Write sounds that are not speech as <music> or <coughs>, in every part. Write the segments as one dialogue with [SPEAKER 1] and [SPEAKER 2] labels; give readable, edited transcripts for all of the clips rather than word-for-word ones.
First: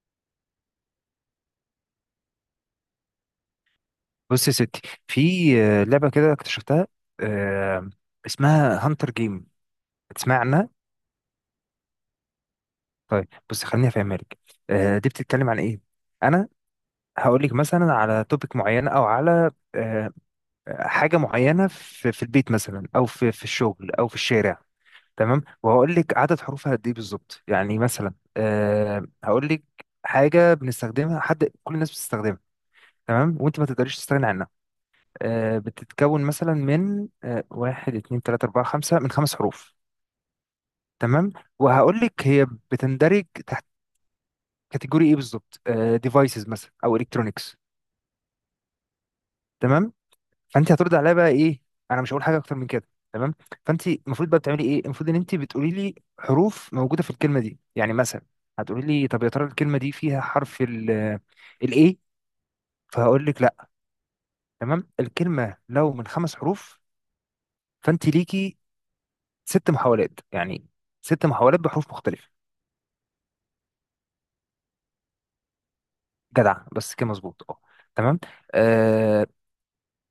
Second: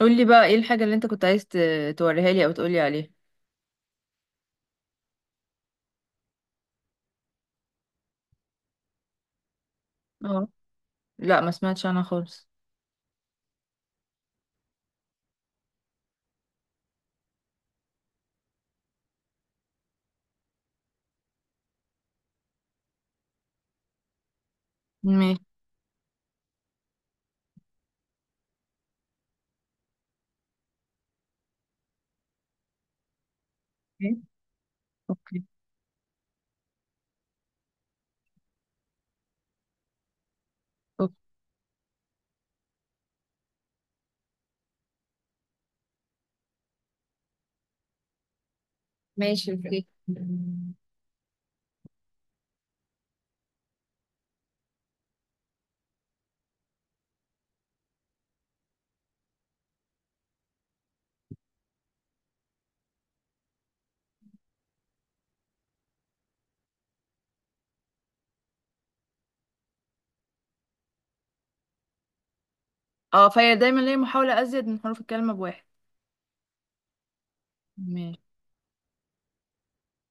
[SPEAKER 1] قولي بقى ايه الحاجة اللي انت كنت عايز توريها لي او تقولي عليها.
[SPEAKER 2] بص يا ستي. في لعبة كده اكتشفتها. آه، اسمها هانتر جيم، تسمع
[SPEAKER 1] اه،
[SPEAKER 2] عنها؟
[SPEAKER 1] لا ما سمعتش عنها خالص.
[SPEAKER 2] طيب بص خليني افهمها لك. دي بتتكلم عن ايه. انا هقول لك مثلا على توبيك معين او على حاجة معينة في البيت مثلا او في الشغل او في الشارع.
[SPEAKER 1] ماشي.
[SPEAKER 2] تمام، وهقول لك عدد حروفها قد ايه بالظبط، يعني مثلا هقول لك حاجة بنستخدمها، حد كل الناس بتستخدمها، تمام، وانت ما تقدريش تستغني عنها.
[SPEAKER 1] اوكي.
[SPEAKER 2] بتتكون مثلا من واحد اتنين تلاتة أربعة خمسة، من خمس حروف.
[SPEAKER 1] اوكي.
[SPEAKER 2] تمام، وهقول لك هي بتندرج تحت كاتيجوري ايه بالظبط، ديفايسز مثلا او الكترونكس.
[SPEAKER 1] ماشي. اوكي.
[SPEAKER 2] تمام، فانت هترد عليا بقى ايه، انا مش هقول حاجه اكتر من كده. تمام، فانت المفروض بقى بتعملي ايه، المفروض ان انت بتقولي لي حروف موجوده في الكلمه دي. يعني مثلا هتقولي لي طب يا ترى الكلمه دي فيها حرف ال الايه، فهقول لك لا. تمام، الكلمه لو من خمس حروف، فانت ليكي ست محاولات، يعني ست محاولات بحروف مختلفة.
[SPEAKER 1] اه، فهي دايما ليا محاولة ازيد من حروف الكلمة بواحد.
[SPEAKER 2] جدع، بس كده مظبوط اه.
[SPEAKER 1] ماشي.
[SPEAKER 2] تمام. آه.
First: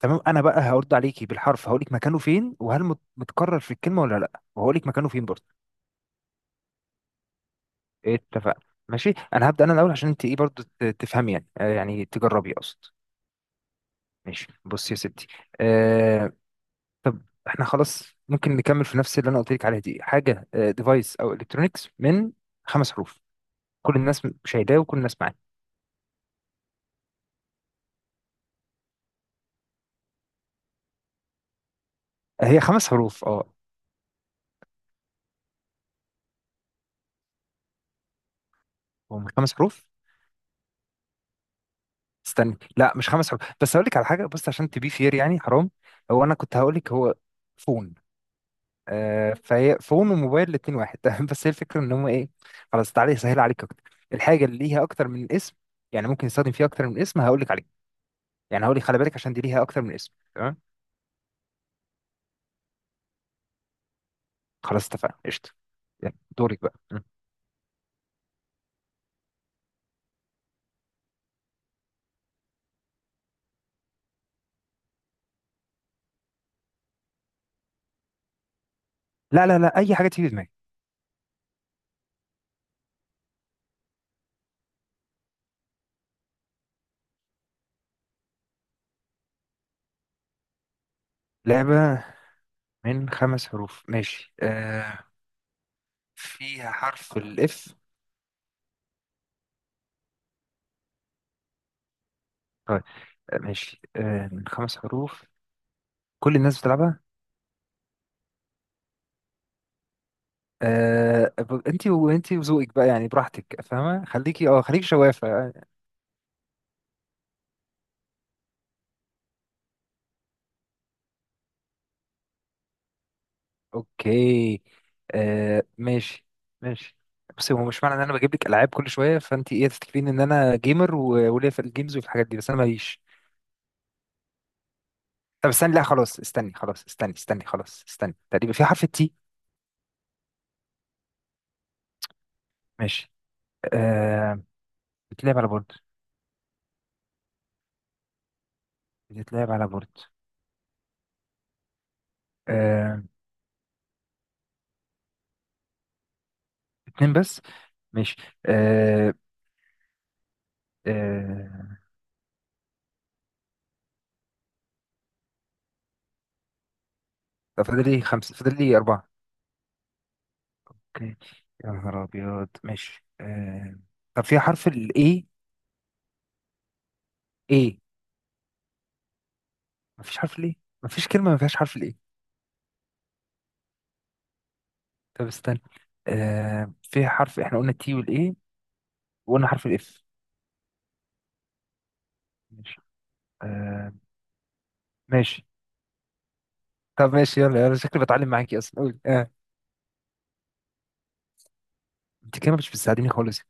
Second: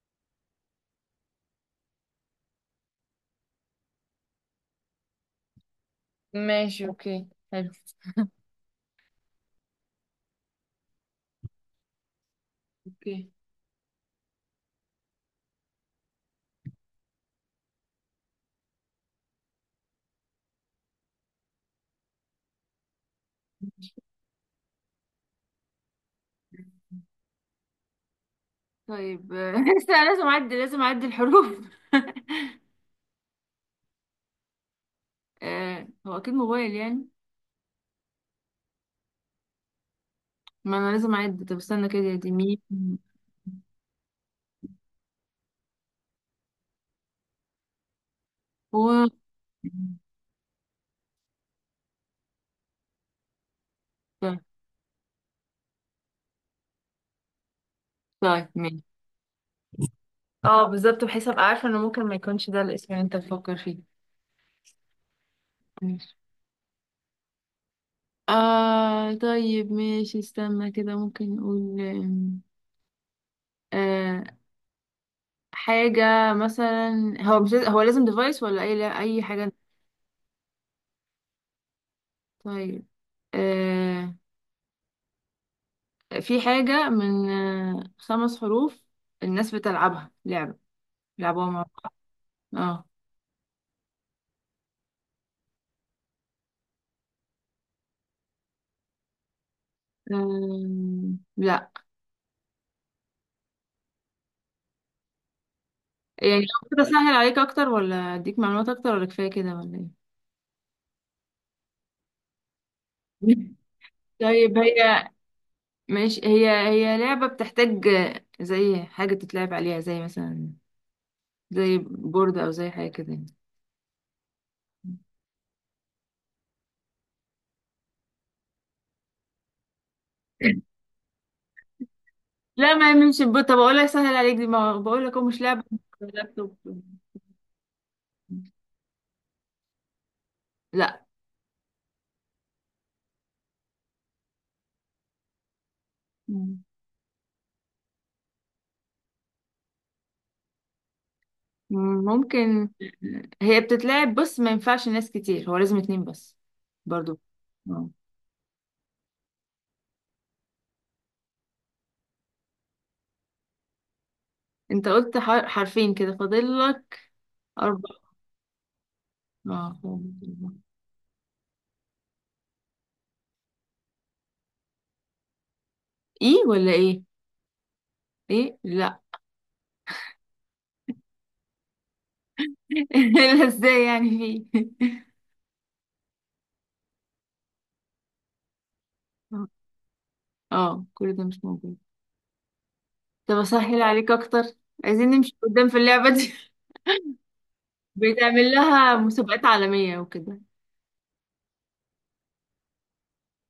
[SPEAKER 2] تمام، انا بقى هرد عليكي بالحرف، هقول لك مكانه فين، وهل متكرر في الكلمة ولا لا، وهقول لك مكانه فين برضه.
[SPEAKER 1] ماشي، اوكي، حلو.
[SPEAKER 2] اتفقنا. ماشي، انا هبدأ انا الاول عشان انت ايه برضه تفهمي يعني، آه يعني تجربي اقصد.
[SPEAKER 1] اوكي.
[SPEAKER 2] ماشي بصي يا ستي. آه، طب احنا خلاص ممكن نكمل في نفس اللي انا قلت لك عليها دي. حاجة ديفايس او الكترونكس، من خمس حروف، كل الناس شايلاه وكل الناس معاه.
[SPEAKER 1] طيب، <laughs> لسه لازم اعد الحروف <laughs>
[SPEAKER 2] هي خمس حروف اه.
[SPEAKER 1] هو اكيد موبايل يعني.
[SPEAKER 2] هم خمس حروف.
[SPEAKER 1] ما انا لازم اعد، طب استنى كده يا دي ميم.
[SPEAKER 2] استني لا، مش خمس حروف، بس هقول لك على حاجه، بص عشان تبي فير يعني، حرام. هو انا كنت هقول لك هو فون.
[SPEAKER 1] و.
[SPEAKER 2] آه، فهي فون وموبايل الاتنين واحد. <laughs> بس هي الفكره ان هم ايه، خلاص تعالى اسهل عليك اكتر،
[SPEAKER 1] طيب،
[SPEAKER 2] الحاجه اللي ليها اكتر من اسم، يعني ممكن يستخدم فيها اكتر من اسم، هقول لك عليه.
[SPEAKER 1] طيب،
[SPEAKER 2] يعني هقول
[SPEAKER 1] ماشي.
[SPEAKER 2] لك خلي بالك عشان دي ليها اكتر من اسم، تمام.
[SPEAKER 1] اه بالظبط، بحيث ابقى عارفه انه ممكن ما يكونش ده الاسم اللي انت بتفكر فيه.
[SPEAKER 2] خلاص اتفقنا، قشطه. يلا،
[SPEAKER 1] ماشي.
[SPEAKER 2] دورك بقى م.
[SPEAKER 1] طيب، ماشي، استنى كده، ممكن نقول آه حاجة مثلا. هو لازم ديفايس ولا أي، لا أي
[SPEAKER 2] لا
[SPEAKER 1] حاجة؟
[SPEAKER 2] لا لا، اي حاجه تيجي في دماغك.
[SPEAKER 1] طيب. آه في حاجة من خمس حروف، الناس بتلعبها لعبة، لعبوها مع بعض.
[SPEAKER 2] لعبه،
[SPEAKER 1] اه.
[SPEAKER 2] من خمس حروف، ماشي. آه، فيها حرف الاف.
[SPEAKER 1] لا.
[SPEAKER 2] طيب. ماشي، آه من خمس حروف، كل
[SPEAKER 1] يعني
[SPEAKER 2] الناس
[SPEAKER 1] لو كده
[SPEAKER 2] بتلعبها.
[SPEAKER 1] أسهل عليك أكتر، ولا أديك معلومات أكتر، ولا كفاية كده ولا إيه؟
[SPEAKER 2] آه، انتي انتي وذوقك بقى يعني،
[SPEAKER 1] <laughs>
[SPEAKER 2] براحتك، فاهمة، خليكي
[SPEAKER 1] طيب
[SPEAKER 2] اه، خليكي
[SPEAKER 1] هي،
[SPEAKER 2] شوافة.
[SPEAKER 1] ماشي، هي لعبة بتحتاج زي حاجة تتلعب عليها، زي مثلا، زي بورد، او زي حاجه كده يعني.
[SPEAKER 2] اوكي. آه ماشي. ماشي. بس هو مش معنى ان انا بجيب لك العاب كل شوية فانتي ايه تفتكرين ان انا جيمر وليا في الجيمز وفي الحاجات دي، بس انا
[SPEAKER 1] لا، ما
[SPEAKER 2] ماليش.
[SPEAKER 1] يعملش بورد. طب اقول لك، سهل عليك، دي ما بقول لك هو مش
[SPEAKER 2] طب
[SPEAKER 1] لعبه.
[SPEAKER 2] استني، لا خلاص استني،
[SPEAKER 1] لابتوب.
[SPEAKER 2] خلاص استني استني خلاص استني، تقريبا في حرف التي.
[SPEAKER 1] لا.
[SPEAKER 2] ماشي. آه، بتلعب على بورد.
[SPEAKER 1] مم.
[SPEAKER 2] بتلعب على بورد.
[SPEAKER 1] ممكن.
[SPEAKER 2] آه.
[SPEAKER 1] هي بتتلعب، بص ما ينفعش ناس كتير، هو لازم اتنين بس،
[SPEAKER 2] اتنين
[SPEAKER 1] برضو.
[SPEAKER 2] بس.
[SPEAKER 1] اه.
[SPEAKER 2] ماشي. آه. آه،
[SPEAKER 1] انت قلت حرفين، كده فاضل لك
[SPEAKER 2] طب
[SPEAKER 1] اربع.
[SPEAKER 2] فاضل لي خمسة، فاضل لي أربعة.
[SPEAKER 1] اه.
[SPEAKER 2] اوكي. يا نهار ابيض ماشي آه... طب في حرف الاي.
[SPEAKER 1] ايه ولا ايه؟
[SPEAKER 2] ايه،
[SPEAKER 1] ايه، لا.
[SPEAKER 2] مفيش حرف الاي؟ مفيش كلمه ما فيهاش حرف الاي.
[SPEAKER 1] <laughs> لا، ازاي يعني؟ في.
[SPEAKER 2] طب استنى، آه... في حرف، احنا قلنا التي والاي، وقلنا
[SPEAKER 1] <laughs>
[SPEAKER 2] حرف الاف.
[SPEAKER 1] اه، كل ده مش موجود.
[SPEAKER 2] ماشي.
[SPEAKER 1] طب اسهل
[SPEAKER 2] آه...
[SPEAKER 1] عليك اكتر، عايزين نمشي
[SPEAKER 2] ماشي.
[SPEAKER 1] قدام في اللعبة دي؟
[SPEAKER 2] طب ماشي، يلا يلا، شكلي بتعلم
[SPEAKER 1] بيتعمل
[SPEAKER 2] معاكي اصلا،
[SPEAKER 1] لها
[SPEAKER 2] قول آه.
[SPEAKER 1] مسابقات عالمية وكده.
[SPEAKER 2] انت كده مش بتساعديني خالص.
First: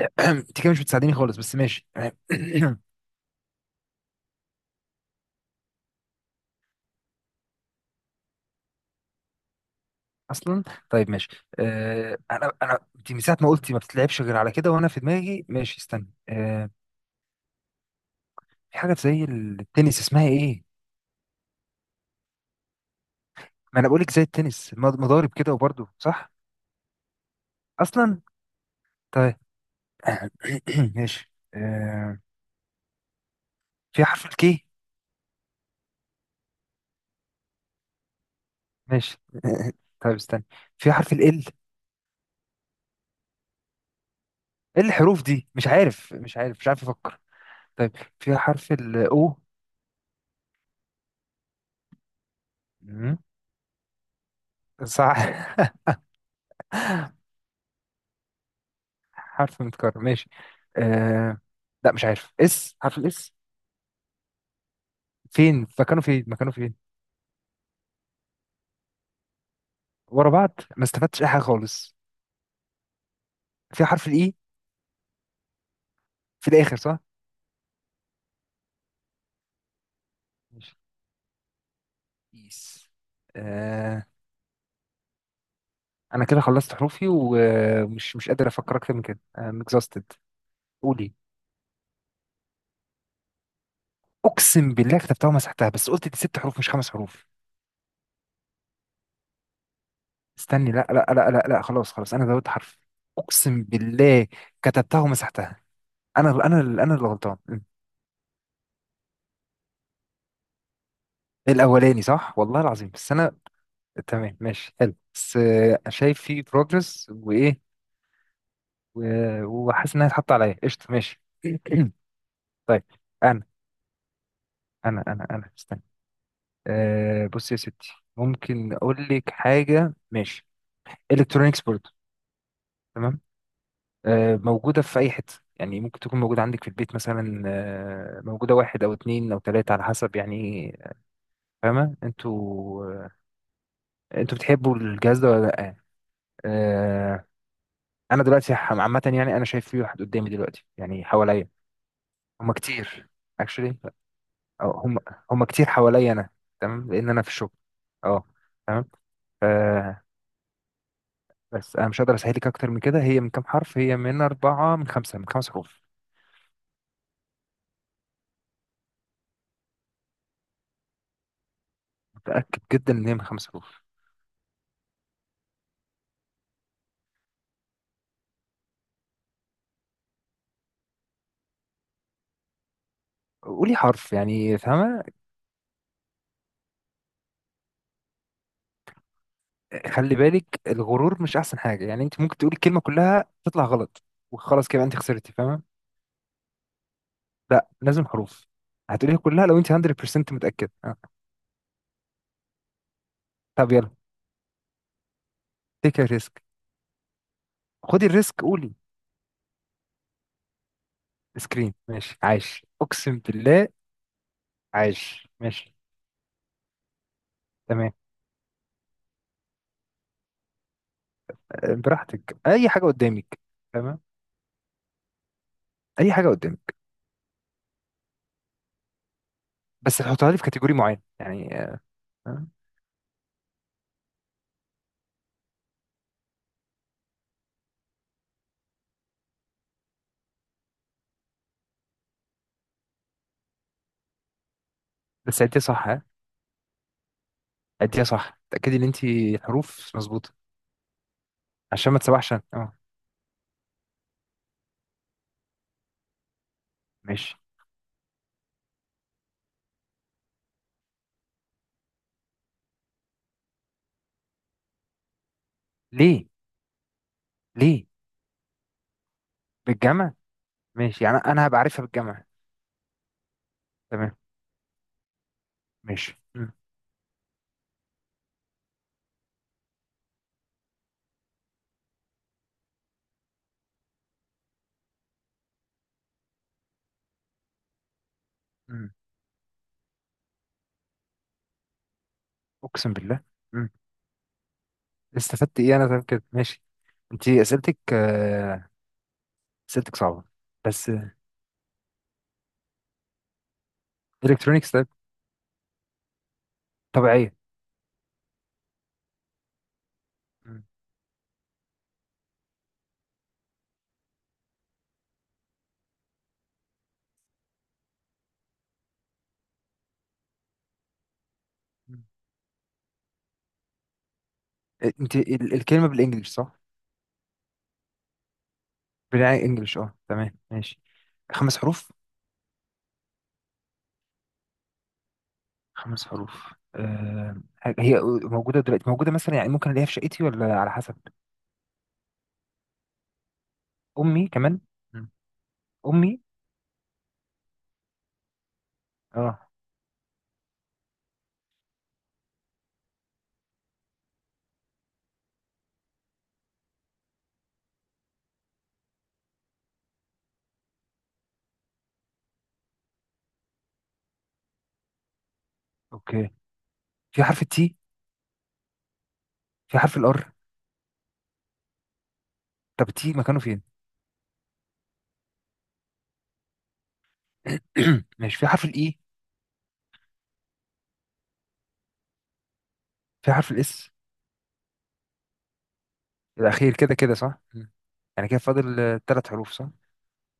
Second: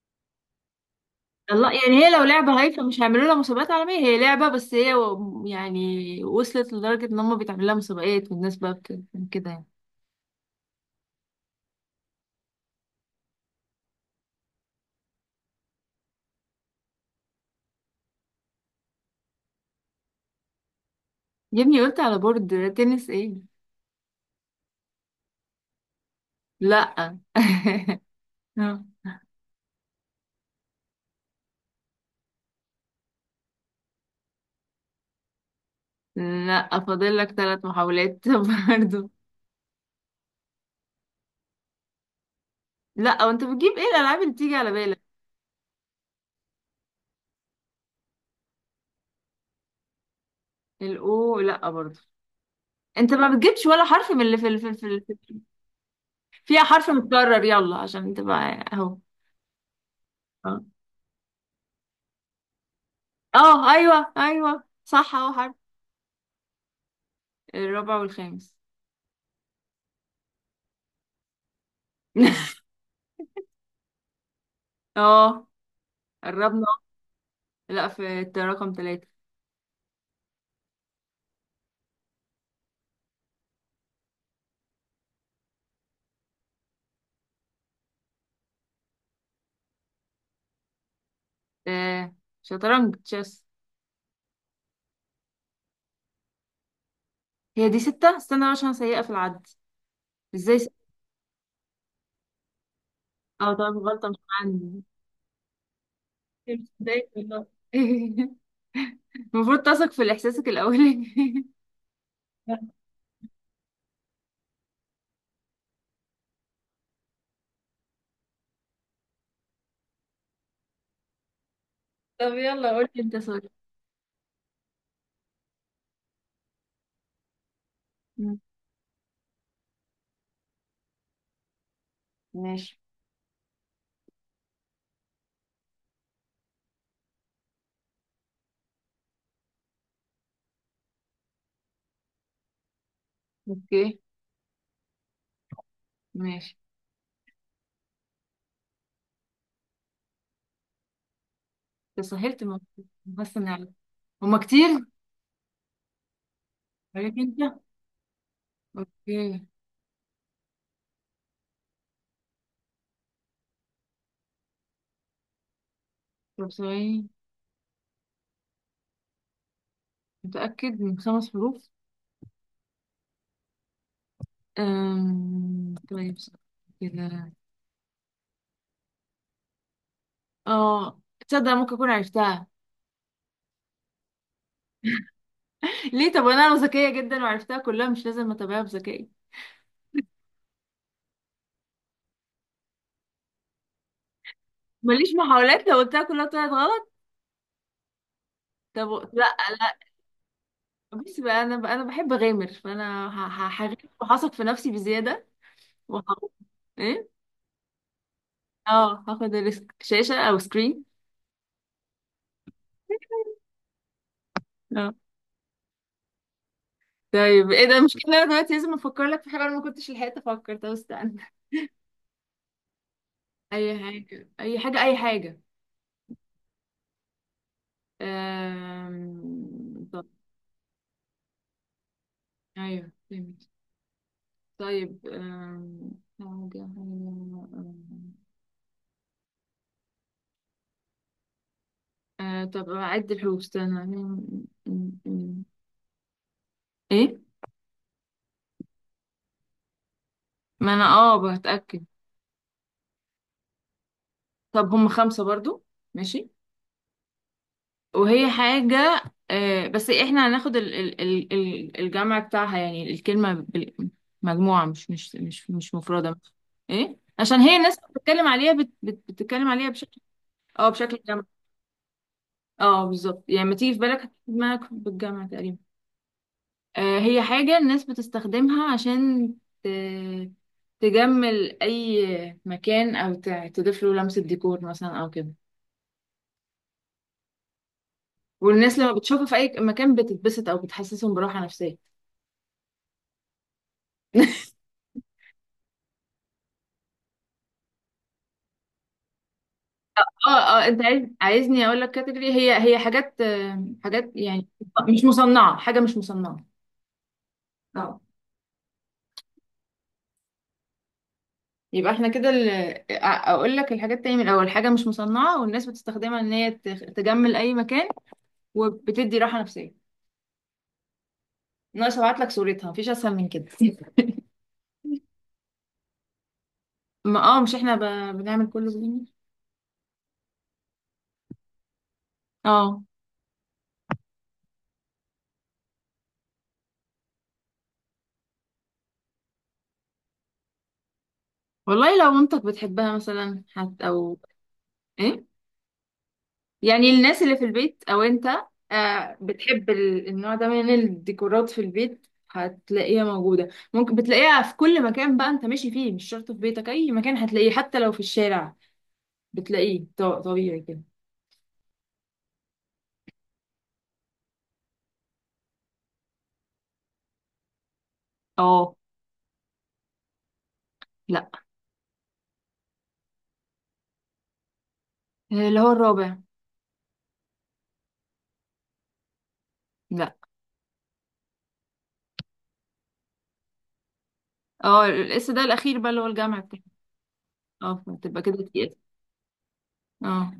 [SPEAKER 2] <clears throat> انت كده مش بتساعديني خالص، بس
[SPEAKER 1] الله،
[SPEAKER 2] ماشي.
[SPEAKER 1] يعني هي لو لعبة هايفة مش هيعملوا لها مسابقات عالمية. هي لعبة بس هي يعني وصلت لدرجة ان هم بيتعمل لها مسابقات، والناس بقى كده يعني.
[SPEAKER 2] <clears throat> اصلا. طيب ماشي آه... انا انت من ساعه ما قلتي ما بتتلعبش غير على كده، وانا في دماغي ماشي، استنى آه... في حاجه زي التنس، اسمها ايه؟
[SPEAKER 1] يا ابني قلت على بورد، تنس ايه؟
[SPEAKER 2] ما انا بقولك زي التنس، مضارب كده وبرضه صح.
[SPEAKER 1] لا. <laughs>
[SPEAKER 2] اصلا. طيب. <coughs> <clears throat> ماشي آه... في حرف الكي.
[SPEAKER 1] لا، فاضل لك ثلاث محاولات <laughs> برضه.
[SPEAKER 2] ماشي. <coughs> <laughs> طيب استنى، في حرف ال.
[SPEAKER 1] لا، وانت بتجيب ايه الالعاب اللي تيجي على
[SPEAKER 2] ايه
[SPEAKER 1] بالك؟
[SPEAKER 2] الحروف دي، مش عارف مش عارف مش عارف افكر. طيب، في حرف ال او.
[SPEAKER 1] الاو، لا برضه. انت
[SPEAKER 2] مم،
[SPEAKER 1] ما بتجيبش ولا حرف من اللي في
[SPEAKER 2] صح.
[SPEAKER 1] ال- فيها حرف متكرر، يلا عشان تبقى اهو.
[SPEAKER 2] <laughs> حرف متكرر، ماشي. آه... لا مش عارف، اس، حرف الاس.
[SPEAKER 1] اه، ايوه، ايوه، صح، اه، حرف
[SPEAKER 2] فين مكانه فين مكانه فين.
[SPEAKER 1] الرابع والخامس.
[SPEAKER 2] ورا بعض، ما استفدتش اي حاجه خالص.
[SPEAKER 1] <laughs>
[SPEAKER 2] في حرف الاي.
[SPEAKER 1] اه،
[SPEAKER 2] في
[SPEAKER 1] قربنا.
[SPEAKER 2] الاخر صح.
[SPEAKER 1] لا، رقم ثلاثة.
[SPEAKER 2] ماشي. إيس. انا كده خلصت حروفي، ومش مش قادر افكر اكتر من كده. I'm exhausted. قولي.
[SPEAKER 1] آه، شطرنج، تشيس.
[SPEAKER 2] اقسم بالله كتبتها ومسحتها، بس قلت دي ست حروف مش خمس حروف.
[SPEAKER 1] هي دي ستة، استنى بقى عشان سيئة في العد. ازاي
[SPEAKER 2] استني
[SPEAKER 1] ستة؟
[SPEAKER 2] لا لا لا لا لا، خلاص خلاص انا زودت حرف،
[SPEAKER 1] اه
[SPEAKER 2] اقسم
[SPEAKER 1] طب غلطة مش
[SPEAKER 2] بالله
[SPEAKER 1] عندي.
[SPEAKER 2] كتبتها ومسحتها. انا
[SPEAKER 1] <laughs> مش
[SPEAKER 2] انا انا اللي
[SPEAKER 1] مصدقك
[SPEAKER 2] غلطان
[SPEAKER 1] والله.
[SPEAKER 2] م.
[SPEAKER 1] <laughs> المفروض تثق في احساسك الاولي <laughs>
[SPEAKER 2] الاولاني صح، والله العظيم، بس انا تمام ماشي حلو، بس شايف في بروجرس وايه، وحاسس انها اتحط عليا، قشطه ماشي. <clears throat>
[SPEAKER 1] طب يلا
[SPEAKER 2] طيب،
[SPEAKER 1] قول لي انت سؤال.
[SPEAKER 2] انا انا استني. آه، بص يا ستي
[SPEAKER 1] مم.
[SPEAKER 2] ممكن اقول لك حاجه، ماشي. الكترونيكس برضه.
[SPEAKER 1] ماشي.
[SPEAKER 2] تمام. آه موجوده في اي حته، يعني ممكن تكون موجوده عندك في البيت مثلا، آه موجوده واحد او اتنين او تلاته على حسب، يعني فاهمه انتوا. آه،
[SPEAKER 1] اوكي.
[SPEAKER 2] انتوا بتحبوا الجهاز ده ولا لا؟
[SPEAKER 1] ماشي.
[SPEAKER 2] آه، انا دلوقتي عامه يعني، انا شايف في واحد قدامي دلوقتي، يعني حواليا
[SPEAKER 1] تسهلت
[SPEAKER 2] هما
[SPEAKER 1] الموضوع.
[SPEAKER 2] كتير.
[SPEAKER 1] بس نعلم.
[SPEAKER 2] اكشلي
[SPEAKER 1] هما
[SPEAKER 2] او
[SPEAKER 1] كتير.
[SPEAKER 2] هم هما، هما كتير حواليا انا. تمام، لان
[SPEAKER 1] عليك
[SPEAKER 2] انا في الشغل
[SPEAKER 1] انت.
[SPEAKER 2] اه. تمام.
[SPEAKER 1] اوكي.
[SPEAKER 2] آه، بس انا مش هقدر اسهل لك اكتر من كده. هي من كام حرف، هي من اربعه من خمسه، من خمس حروف.
[SPEAKER 1] طب ثواني. متأكد من خمس حروف؟
[SPEAKER 2] متاكد جدا ان هي من خمس حروف.
[SPEAKER 1] طيب، كده، اه، تصدق ممكن أكون عرفتها.
[SPEAKER 2] قولي حرف يعني، فاهمه.
[SPEAKER 1] ليه؟ طب أنا ذكية جدا وعرفتها كلها، مش لازم أتابعها بذكائي.
[SPEAKER 2] خلي بالك، الغرور مش احسن حاجه، يعني انت ممكن تقولي الكلمه كلها تطلع غلط، وخلاص كده انت
[SPEAKER 1] ماليش
[SPEAKER 2] خسرتي،
[SPEAKER 1] محاولات
[SPEAKER 2] فاهمه.
[SPEAKER 1] لو قلتها كلها طلعت غلط.
[SPEAKER 2] لا، لازم حروف.
[SPEAKER 1] طب،
[SPEAKER 2] هتقوليها
[SPEAKER 1] لا،
[SPEAKER 2] كلها لو انت
[SPEAKER 1] لا.
[SPEAKER 2] 100% متاكد آه.
[SPEAKER 1] بس بقى أنا، بقى أنا بحب أغامر، فأنا
[SPEAKER 2] طب
[SPEAKER 1] هغامر
[SPEAKER 2] يلا،
[SPEAKER 1] وهثق في نفسي بزيادة.
[SPEAKER 2] تيك
[SPEAKER 1] وهقول
[SPEAKER 2] ريسك.
[SPEAKER 1] إيه.
[SPEAKER 2] خدي الريسك، قولي.
[SPEAKER 1] اه، هاخد الريسك. شاشة أو سكرين.
[SPEAKER 2] سكرين، ماشي، عايش اقسم بالله،
[SPEAKER 1] اه
[SPEAKER 2] عايش ماشي.
[SPEAKER 1] طيب. ايه ده.
[SPEAKER 2] تمام.
[SPEAKER 1] المشكلة إن انا دلوقتي لازم افكر لك في حاجة، انا ما كنتش لحقت افكر. طب استنى.
[SPEAKER 2] براحتك، اي حاجه قدامك.
[SPEAKER 1] اي
[SPEAKER 2] تمام،
[SPEAKER 1] حاجة، اي حاجة، اي حاجة.
[SPEAKER 2] اي حاجه قدامك. بس
[SPEAKER 1] طب.
[SPEAKER 2] هتحطها لي في كاتيجوري معين يعني، آه.
[SPEAKER 1] أيوه، فهمت. طيب حاجة حاجة طب أعد الحروف استنى أم، أم،
[SPEAKER 2] بس
[SPEAKER 1] أم.
[SPEAKER 2] عديها صح ها.
[SPEAKER 1] إيه؟
[SPEAKER 2] عديها صح، تأكدي ان انت الحروف مظبوطه
[SPEAKER 1] ما أنا بتأكد.
[SPEAKER 2] عشان ما تسوحش أنا. اه
[SPEAKER 1] طب هم خمسة برضو. ماشي.
[SPEAKER 2] ماشي.
[SPEAKER 1] وهي حاجة. بس إحنا هناخد الجمع بتاعها، يعني الكلمة مجموعة، مش مفردة.
[SPEAKER 2] ليه؟
[SPEAKER 1] إيه؟ عشان هي الناس
[SPEAKER 2] ليه
[SPEAKER 1] بتتكلم عليها بتتكلم عليها بشكل.
[SPEAKER 2] بالجمع؟
[SPEAKER 1] اه، بشكل
[SPEAKER 2] ماشي، يعني
[SPEAKER 1] جمع.
[SPEAKER 2] انا هبقى عارفها بالجمع.
[SPEAKER 1] اه، بالظبط. يعني ما تيجي في بالك، هتيجي
[SPEAKER 2] تمام
[SPEAKER 1] في دماغك بالجامعة تقريبا.
[SPEAKER 2] ماشي. مم.
[SPEAKER 1] هي حاجة الناس بتستخدمها عشان ت... تجمل أي مكان، أو تضيف له لمسة ديكور مثلا أو كده. والناس لما
[SPEAKER 2] مم.
[SPEAKER 1] بتشوفها في أي مكان بتتبسط أو بتحسسهم براحة نفسية.
[SPEAKER 2] اقسم بالله. مم.
[SPEAKER 1] <laughs>
[SPEAKER 2] استفدت ايه انا، طيب كده ماشي. انت اسئلتك اسئلتك صعبه.
[SPEAKER 1] اه، اه، انت
[SPEAKER 2] بس
[SPEAKER 1] عايزني اقول لك كاتيجوري. هي، هي حاجات حاجات يعني.
[SPEAKER 2] الكترونيكس، طيب.
[SPEAKER 1] مش مصنعه، حاجه مش مصنعه.
[SPEAKER 2] طبيعيه.
[SPEAKER 1] اه.
[SPEAKER 2] مم.
[SPEAKER 1] يبقى احنا كده، اقول لك الحاجات تاني من الاول. حاجه مش مصنعه والناس بتستخدمها ان هي تجمل اي مكان وبتدي راحة نفسية. ناقص
[SPEAKER 2] مم.
[SPEAKER 1] ابعت لك صورتها، مفيش اسهل من كده.
[SPEAKER 2] انت الكلمه بالانجلش صح؟
[SPEAKER 1] ما مش احنا بنعمل كله بالانجلش.
[SPEAKER 2] بالانجلش اه، تمام ماشي. خمس حروف.
[SPEAKER 1] اه،
[SPEAKER 2] خمس حروف، أه. هي موجودة دلوقتي، موجودة مثلا يعني ممكن ألاقيها في شقتي ولا على حسب.
[SPEAKER 1] والله لو مامتك بتحبها مثلا، حت او.
[SPEAKER 2] أمي كمان. مم.
[SPEAKER 1] ايه.
[SPEAKER 2] أمي.
[SPEAKER 1] يعني الناس اللي في البيت او انت
[SPEAKER 2] أه.
[SPEAKER 1] بتحب النوع ده من الديكورات في البيت، هتلاقيها موجودة. ممكن بتلاقيها في كل مكان بقى انت ماشي فيه، مش شرط في بيتك، اي مكان هتلاقيه، حتى لو في الشارع بتلاقيه طبيعي كده.
[SPEAKER 2] أوكي، في حرف التي.
[SPEAKER 1] اه.
[SPEAKER 2] في حرف الآر.
[SPEAKER 1] لا.
[SPEAKER 2] طب التي مكانه فين؟
[SPEAKER 1] اللي هو الرابع.
[SPEAKER 2] <clears throat> ماشي، في حرف الإي.
[SPEAKER 1] لا.
[SPEAKER 2] في حرف الإس.
[SPEAKER 1] اه، لسه ده الاخير بقى، اللي هو الجامع بتاعي.
[SPEAKER 2] الأخير، كده كده صح. مم.
[SPEAKER 1] اه، بتبقى
[SPEAKER 2] يعني
[SPEAKER 1] كده.
[SPEAKER 2] كده فاضل ثلاث حروف صح؟
[SPEAKER 1] اه.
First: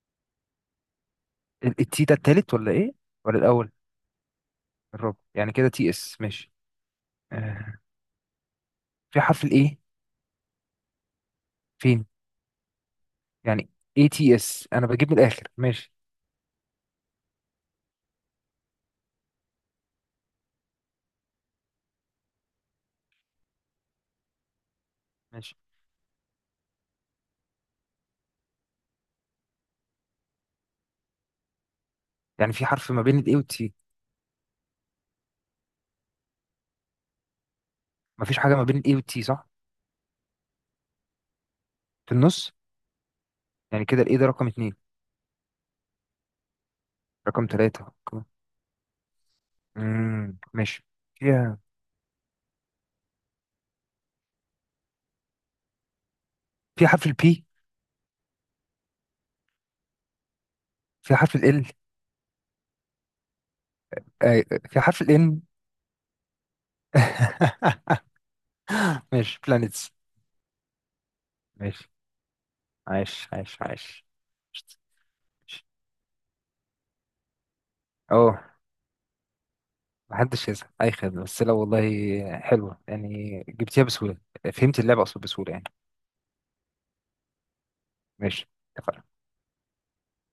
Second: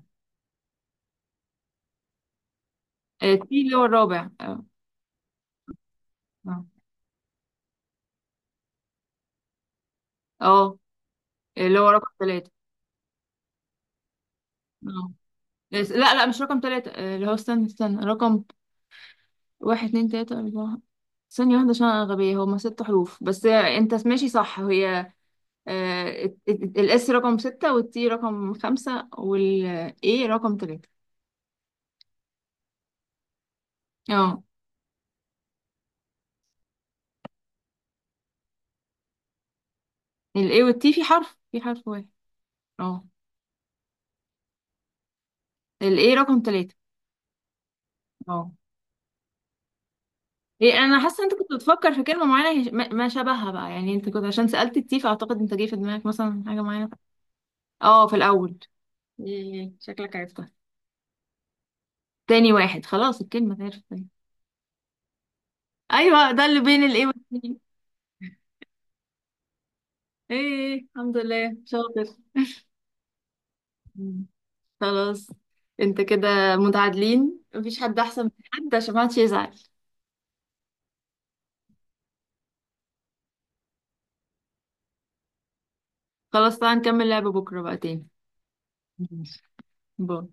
[SPEAKER 2] التي ده التالت ولا إيه؟ ولا
[SPEAKER 1] تي
[SPEAKER 2] الأول؟
[SPEAKER 1] اللي هو الرابع، اه.
[SPEAKER 2] الرابع، يعني كده تي إس، ماشي.
[SPEAKER 1] اه.
[SPEAKER 2] أه. في حرف الإيه.
[SPEAKER 1] آه، اللي هو
[SPEAKER 2] فين،
[SPEAKER 1] رقم ثلاثة.
[SPEAKER 2] يعني، اي تي اس، انا بجيب
[SPEAKER 1] اه،
[SPEAKER 2] من الاخر ماشي.
[SPEAKER 1] لا، لا، مش رقم ثلاثة، اللي هو استنى استنى، رقم واحد اتنين تلاتة أربعة. ثانية واحدة عشان أنا غبية، هما ست حروف بس. أنت ماشي صح. هي
[SPEAKER 2] ماشي،
[SPEAKER 1] الإس رقم ستة، والتي رقم خمسة، والإيه رقم ثلاثة.
[SPEAKER 2] يعني في حرف ما بين الاي والتي.
[SPEAKER 1] اه،
[SPEAKER 2] مفيش حاجة ما بين الاي والتي صح؟
[SPEAKER 1] الإيه والتي في حرف واحد.
[SPEAKER 2] في النص.
[SPEAKER 1] اه.
[SPEAKER 2] يعني كده الاي ده رقم اتنين.
[SPEAKER 1] الإيه رقم ثلاثة.
[SPEAKER 2] رقم تلاتة. رقم- امم،
[SPEAKER 1] هي
[SPEAKER 2] ماشي.
[SPEAKER 1] انا حاسه انت كنت
[SPEAKER 2] فيها.
[SPEAKER 1] بتفكر في كلمه معينه. ما شبهها بقى، يعني انت كنت، عشان سالت التي، فاعتقد انت جه في دماغك مثلا حاجه
[SPEAKER 2] في
[SPEAKER 1] معينه.
[SPEAKER 2] حرف البي.
[SPEAKER 1] اه، في الاول. إيه، شكلك عرفتها.
[SPEAKER 2] في حرف ال.
[SPEAKER 1] تاني واحد خلاص، الكلمه اتعرفت تاني.
[SPEAKER 2] في حرف الان.
[SPEAKER 1] ايوه، ده اللي بين الايه والسين.
[SPEAKER 2] <laughs> ماشي، بلانيتس.
[SPEAKER 1] ايه، الحمد لله،
[SPEAKER 2] ماشي.
[SPEAKER 1] شاطر.
[SPEAKER 2] عايش عايش عايش.
[SPEAKER 1] مم. خلاص. انت كده متعادلين، مفيش حد احسن من
[SPEAKER 2] اه،
[SPEAKER 1] حد، عشان ما حدش يزعل.
[SPEAKER 2] محدش يزعل، اي خدمة، بس لا والله حلوة يعني، جبتيها بسهولة. فهمت اللعبة اقصد بسهولة يعني.
[SPEAKER 1] خلاص تعالى نكمل لعبه بكره بقى تاني.
[SPEAKER 2] ماشي، اتفقنا.
[SPEAKER 1] ماشي. باي.